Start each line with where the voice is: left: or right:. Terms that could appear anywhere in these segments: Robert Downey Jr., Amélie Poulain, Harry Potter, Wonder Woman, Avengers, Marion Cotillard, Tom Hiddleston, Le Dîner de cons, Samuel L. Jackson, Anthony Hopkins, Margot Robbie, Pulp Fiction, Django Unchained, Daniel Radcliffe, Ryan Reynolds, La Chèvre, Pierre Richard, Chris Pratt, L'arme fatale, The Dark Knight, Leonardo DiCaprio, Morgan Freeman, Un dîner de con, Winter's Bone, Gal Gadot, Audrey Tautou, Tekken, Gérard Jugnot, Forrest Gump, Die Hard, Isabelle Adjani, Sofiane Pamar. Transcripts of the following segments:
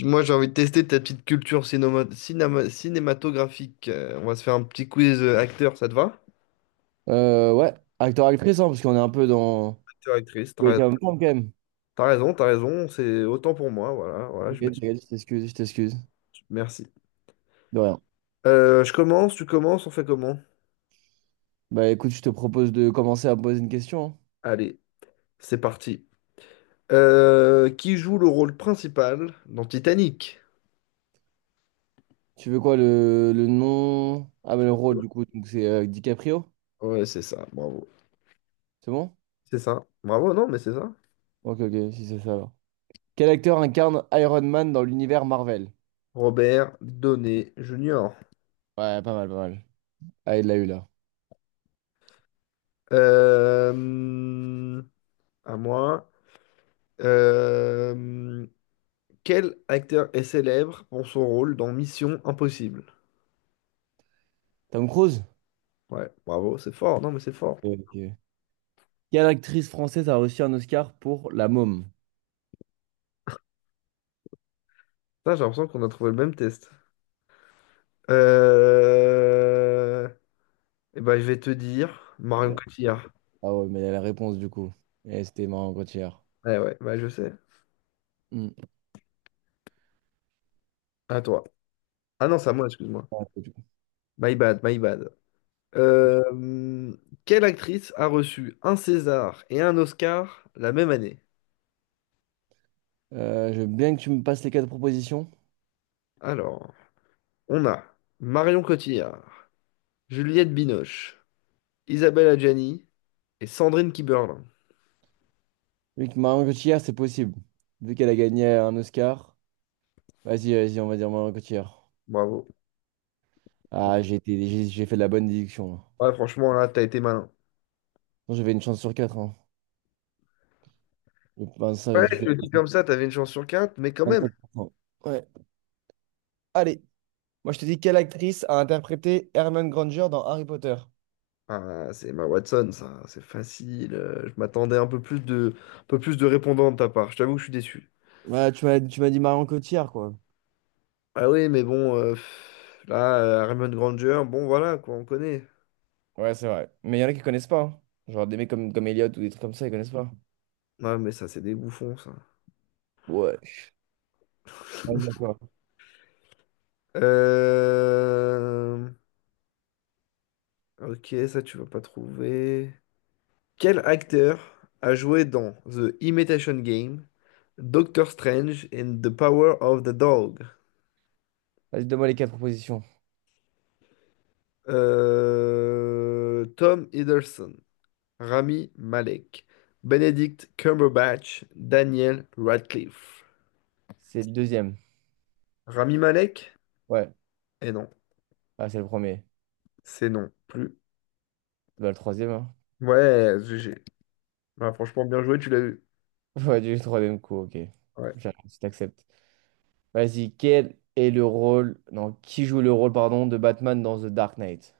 left: Moi, j'ai envie de tester ta petite culture cinématographique. On va se faire un petit quiz acteur, ça te va?
right: Ouais, acteur-actrice, hein, parce qu'on est un peu dans...
left: Acteur, actrice, t'as
right: il oui,
left: raison,
right: quand même, quand même.
left: t'as raison, t'as raison, c'est autant pour moi, voilà, voilà, je me...
right: T'inquiète, t'inquiète, je t'excuse, je t'excuse.
left: Merci.
right: De rien.
left: Je commence, tu commences, on fait comment?
right: Bah écoute, je te propose de commencer à me poser une question, hein.
left: Allez, c'est parti. Qui joue le rôle principal dans Titanic?
right: Tu veux quoi, le nom... Ah, mais le rôle, du coup, donc c'est DiCaprio,
left: Ouais, c'est ça, bravo.
right: c'est bon?
left: C'est ça, bravo, non, mais c'est ça.
right: Ok, ok, si c'est ça, alors. Quel acteur incarne Iron Man dans l'univers Marvel?
left: Robert Downey Jr.
right: Ouais, pas mal, pas mal. Ah, il l'a eu, là.
left: Euh, à moi. Euh, Quel acteur est célèbre pour son rôle dans Mission Impossible?
right: Tom Cruise?
left: Ouais, bravo, c'est fort. Non, mais c'est fort.
right: Ok. Quelle actrice française a reçu un Oscar pour La Môme?
left: Putain, j'ai l'impression qu'on a trouvé le même test. Euh... Eh ben, je vais te dire Marion
right: Ouais.
left: Cotillard.
right: Ah ouais, mais il y a la réponse du coup. Et c'était marrant quand hier.
left: Ouais, ouais, bah, je sais.
right: Hmm.
left: À toi. Ah non, c'est à moi, excuse-moi.
right: Ah, c'est du coup.
left: My bad, my bad. Euh, hum, Quelle actrice a reçu un César et un Oscar la même année?
right: Je veux bien que tu me passes les quatre propositions.
left: Alors, on a Marion Cotillard, Juliette Binoche, Isabelle Adjani et Sandrine Kiberlin.
right: Vu que Marion Cotillard, c'est possible. Vu qu'elle a gagné un Oscar. Vas-y, vas-y, on va dire Marion Cotillard.
left: Bravo.
right: Ah, j'ai fait de la bonne déduction, là.
left: Ouais, franchement, là, t'as été malin.
right: Non, j'avais une chance sur quatre, hein. Je pense ça
left: Ouais,
right: qui
left: je
right: fait
left: le dis comme ça, t'avais une chance sur quatre, mais quand même.
right: 25%. Ouais. Allez, moi je te dis, quelle actrice a interprété Hermione Granger dans Harry Potter?
left: Ah, c'est ma Watson, ça, c'est facile. Je m'attendais un peu plus de répondants de ta part. Je t'avoue que je suis déçu.
right: Ouais, tu m'as dit Marion Cotillard, quoi.
left: Ah oui, mais bon, là, Herman Granger, bon, voilà, quoi, on connaît.
right: Ouais, c'est vrai. Mais il y en a qui connaissent pas, hein. Genre des mecs comme Elliot ou des trucs comme ça, ils connaissent pas.
left: Non, mais ça, c'est des bouffons, ça.
right: Ouais. Vas-y, à toi.
left: Euh... Ok, ça, tu vas pas trouver. Quel acteur a joué dans The Imitation Game, Doctor Strange and the Power of the Dog?
right: Vas-y, donne-moi les quatre propositions.
left: Tom Hiddleston, Rami Malek, Benedict Cumberbatch, Daniel Radcliffe.
right: C'est le deuxième.
left: Rami Malek?
right: Ouais.
left: Eh non,
right: Ah, c'est le premier.
left: c'est non plus.
right: Bah, le troisième, hein.
left: Ouais, GG. Ouais, franchement, bien joué, tu l'as eu.
right: Ouais, du troisième coup, ok.
left: Ouais.
right: J'arrête, je t'accepte. Vas-y, quel est le rôle... Non, qui joue le rôle, pardon, de Batman dans The Dark Knight?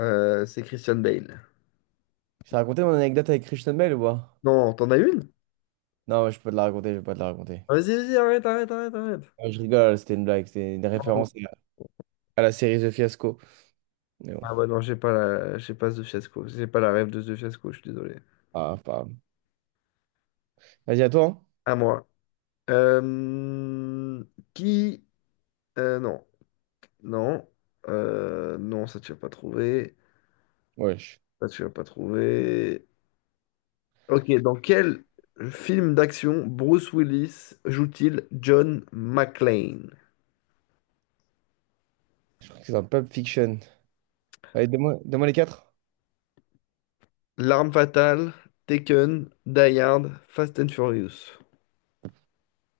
left: C'est Christian Bale.
right: Je t'ai raconté mon anecdote avec Christian Bale ou pas?
left: Non, t'en as une?
right: Non, je peux pas te la raconter, je vais pas te la raconter.
left: Ah, vas-y, vas-y, arrête, arrête, arrête, arrête.
right: Ouais, je rigole, c'était une blague, c'était une
left: Pardon.
right: référence à la série The Fiasco. Mais bon,
left: Ah ouais, non, j'ai pas la... j'ai pas ce Fiasco. J'ai pas la rêve de ce Fiasco, je suis désolé.
right: ah, pas... grave. Vas-y, à toi, hein.
left: À moi. Euh, Qui... non. Non. Non, ça tu vas pas trouver.
right: Ouais, je,
left: Ça tu vas pas trouver. Ok, dans quel film d'action Bruce Willis joue-t-il John McClane?
right: je crois que c'est dans Pulp Fiction. Allez, donne-moi les quatre.
left: L'arme fatale, Taken, Die Hard, Fast and Furious.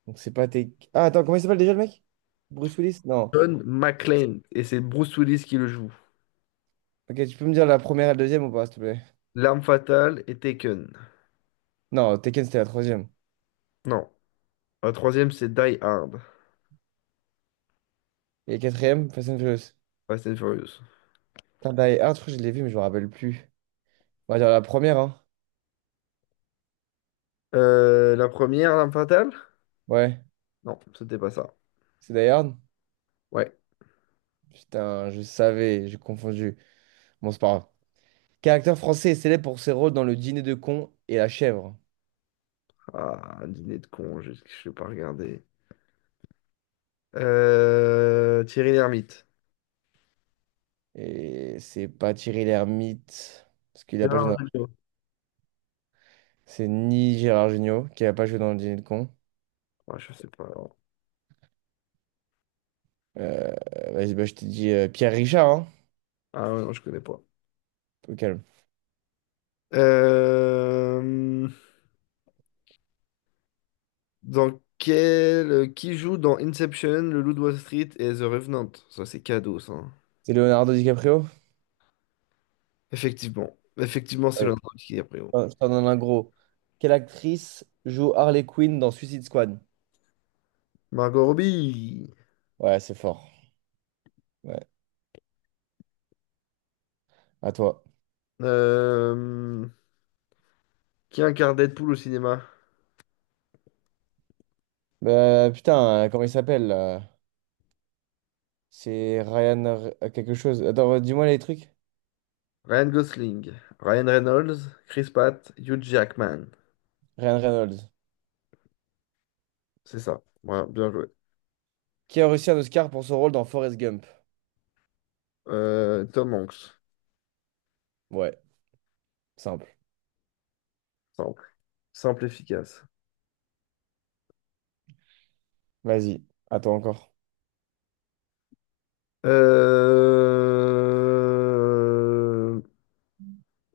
right: Donc, c'est pas tes. Ah, attends, comment il s'appelle déjà le mec? Bruce Willis? Non.
left: John
right: C'est-
left: McClane, et c'est Bruce Willis qui le joue.
right: Ok, tu peux me dire la première et la deuxième ou pas, s'il te plaît?
left: L'arme fatale et Taken.
right: Non, Tekken, c'était la troisième.
left: Non. La troisième, c'est Die Hard,
right: Et la quatrième, Fast and Furious.
left: Fast and Furious.
right: Putain, Die Hard, je crois que je l'ai vu, mais je me rappelle plus. On va dire la première, hein.
left: La première, l'arme fatale?
right: Ouais,
left: Non, c'était pas ça.
right: c'est Die Hard.
left: Ouais.
right: Putain, je savais, j'ai confondu. Bon, c'est pas grave. Quel acteur français est célèbre pour ses rôles dans Le Dîner de cons et La Chèvre?
left: Ah, un dîner de con, je l'ai pas regardé. Thierry Lhermitte.
right: Et c'est pas Thierry Lhermitte, parce qu'il a pas joué
left: Gérard
right: dans
left: Jugnot.
right: c'est ni Gérard Jugnot, qui a pas joué dans le Dîner de con.
left: Ouais, je sais pas, alors.
right: Euh, Vas-y, bah, je t'ai dit Pierre Richard, hein,
left: Ah ouais, non, je connais pas.
right: au calme.
left: Euh, Qui joue dans Inception, Le Loup de Wall Street et The Revenant? Ça, c'est cadeau, ça.
right: C'est Leonardo DiCaprio?
left: Effectivement. Effectivement, c'est
right: Oui.
left: l'un qui est pris.
right: Je t'en donne un gros. Quelle actrice joue Harley Quinn dans Suicide Squad?
left: Margot Robbie.
right: Ouais, c'est fort. Ouais, à toi.
left: Euh, Qui incarne Deadpool au cinéma?
right: Bah, putain, comment il s'appelle là. C'est quelque chose. Attends, dis-moi les trucs.
left: Ryan Gosling, Ryan Reynolds, Chris Pratt, Hugh Jackman.
right: Ryan Reynolds.
left: C'est ça. Voilà, bien joué.
right: Qui a reçu un Oscar pour son rôle dans Forrest Gump?
left: Tom Hanks.
right: Ouais, simple.
left: Simple. Simple, efficace.
right: Vas-y, attends encore.
left: Euh,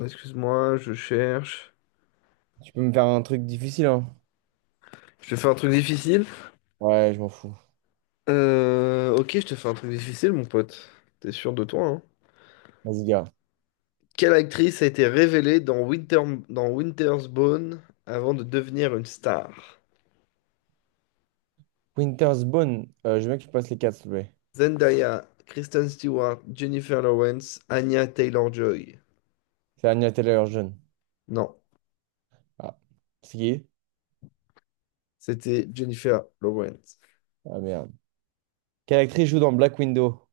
left: Excuse-moi, je cherche.
right: Tu peux me faire un truc difficile, hein?
left: Je te fais un truc difficile.
right: Ouais, je m'en fous.
left: Euh, Ok, je te fais un truc difficile, mon pote. T'es sûr de toi, hein?
right: Vas-y, gars.
left: Quelle actrice a été révélée dans Winter's Bone avant de devenir une star?
right: Winter's Bone, je veux bien que tu passes les quatre, s'il te plaît.
left: Zendaya, Kristen Stewart, Jennifer Lawrence, Anya Taylor-Joy.
right: C'est Anya Taylor-Joy.
left: Non,
right: Ah, c'est qui?
left: c'était Jennifer Lawrence.
right: Ah merde. Quelle actrice joue dans Black Widow?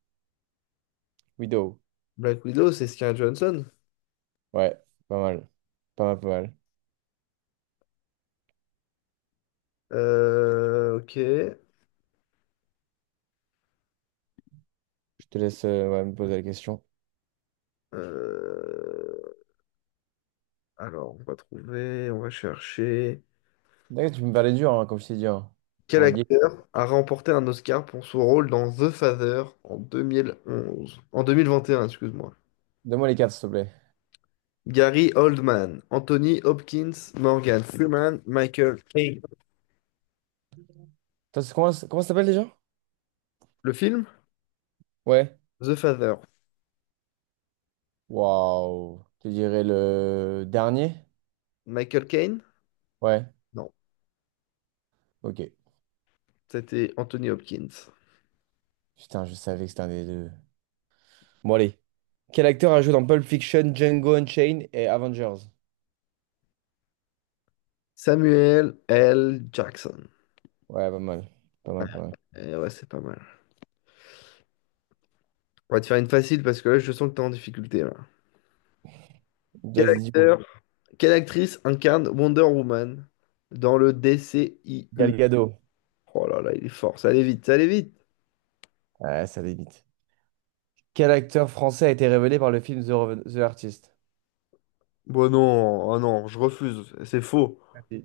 right: Widow.
left: Black Widow, c'est Scarlett Johansson.
right: Ouais, pas mal. Pas mal, pas mal.
left: Ok.
right: Je te laisse ouais, me poser la question.
left: Euh, Alors, on va trouver, on va chercher.
right: D'accord, tu peux me faire dur, hein, comme je t'ai dit, hein.
left: Quel
right: Genre, li-
left: acteur a remporté un Oscar pour son rôle dans The Father en 2021, excuse-moi.
right: donne-moi les quatre, s'il te plaît.
left: Gary Oldman, Anthony Hopkins, Morgan Freeman, Michael Caine.
right: Comment, comment ça s'appelle déjà?
left: Le film?
right: Ouais.
left: The Father.
right: Waouh. Je te dirais le dernier?
left: Michael Caine?
right: Ouais,
left: Non,
right: ok.
left: c'était Anthony Hopkins.
right: Putain, je savais que c'était un des deux. Bon, allez. Quel acteur a joué dans Pulp Fiction, Django Unchained et Avengers?
left: Samuel L. Jackson.
right: Ouais, pas mal. Pas mal, pas mal.
left: Eh ouais, c'est pas mal. On va te faire une facile parce que là, je sens que t'es en difficulté, là. Quel
right: Vas-y, dis-moi.
left: acteur Quelle actrice incarne Wonder Woman dans le DCIU?
right: Gal Gadot.
left: Oh là là, il est fort. Ça allait vite, ça allait vite.
right: Ouais, ça limite. Quel acteur français a été révélé par le film The, Reven- The Artist?
left: Bon non, ah non, je refuse. C'est faux.
right: Si.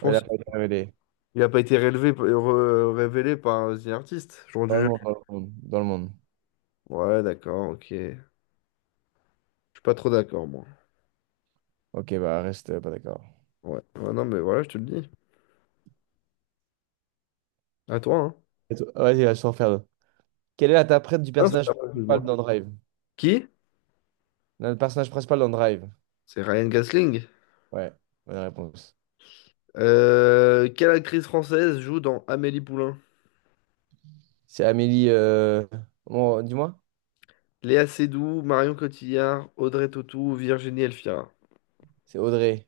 right: Ouais, il a pas été révélé.
left: il n'a pas été révélé par un The Artist. J'aurais
right: Dans le
left: dû...
right: monde, dans le monde. Dans le monde.
left: Ouais, d'accord, ok. Je suis pas trop d'accord, moi.
right: Ok, bah reste pas d'accord.
left: Ouais. Ouais, non, mais voilà, je te le dis. À toi, hein.
right: Vas-y, là, je t'en fais un autre. Quelle est l'interprète du
left: Ah, c'est
right: personnage
left: pas possible, moi.
right: principal dans Drive?
left: Qui?
right: Le personnage principal dans Drive.
left: C'est Ryan Gosling.
right: Ouais, bonne réponse.
left: Quelle actrice française joue dans Amélie Poulain?
right: C'est Amélie, bon, dis-moi.
left: Léa Seydoux, Marion Cotillard, Audrey Tautou, Virginie Elfira.
right: C'est Audrey.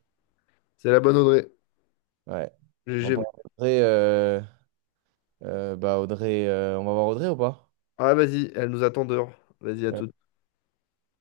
left: C'est la bonne Audrey.
right: Ouais. On va
left: GG.
right: voir Audrey. euh, Audrey. On va voir Audrey ou pas?
left: Ah, vas-y, elle nous attend dehors. Vas-y, à toute.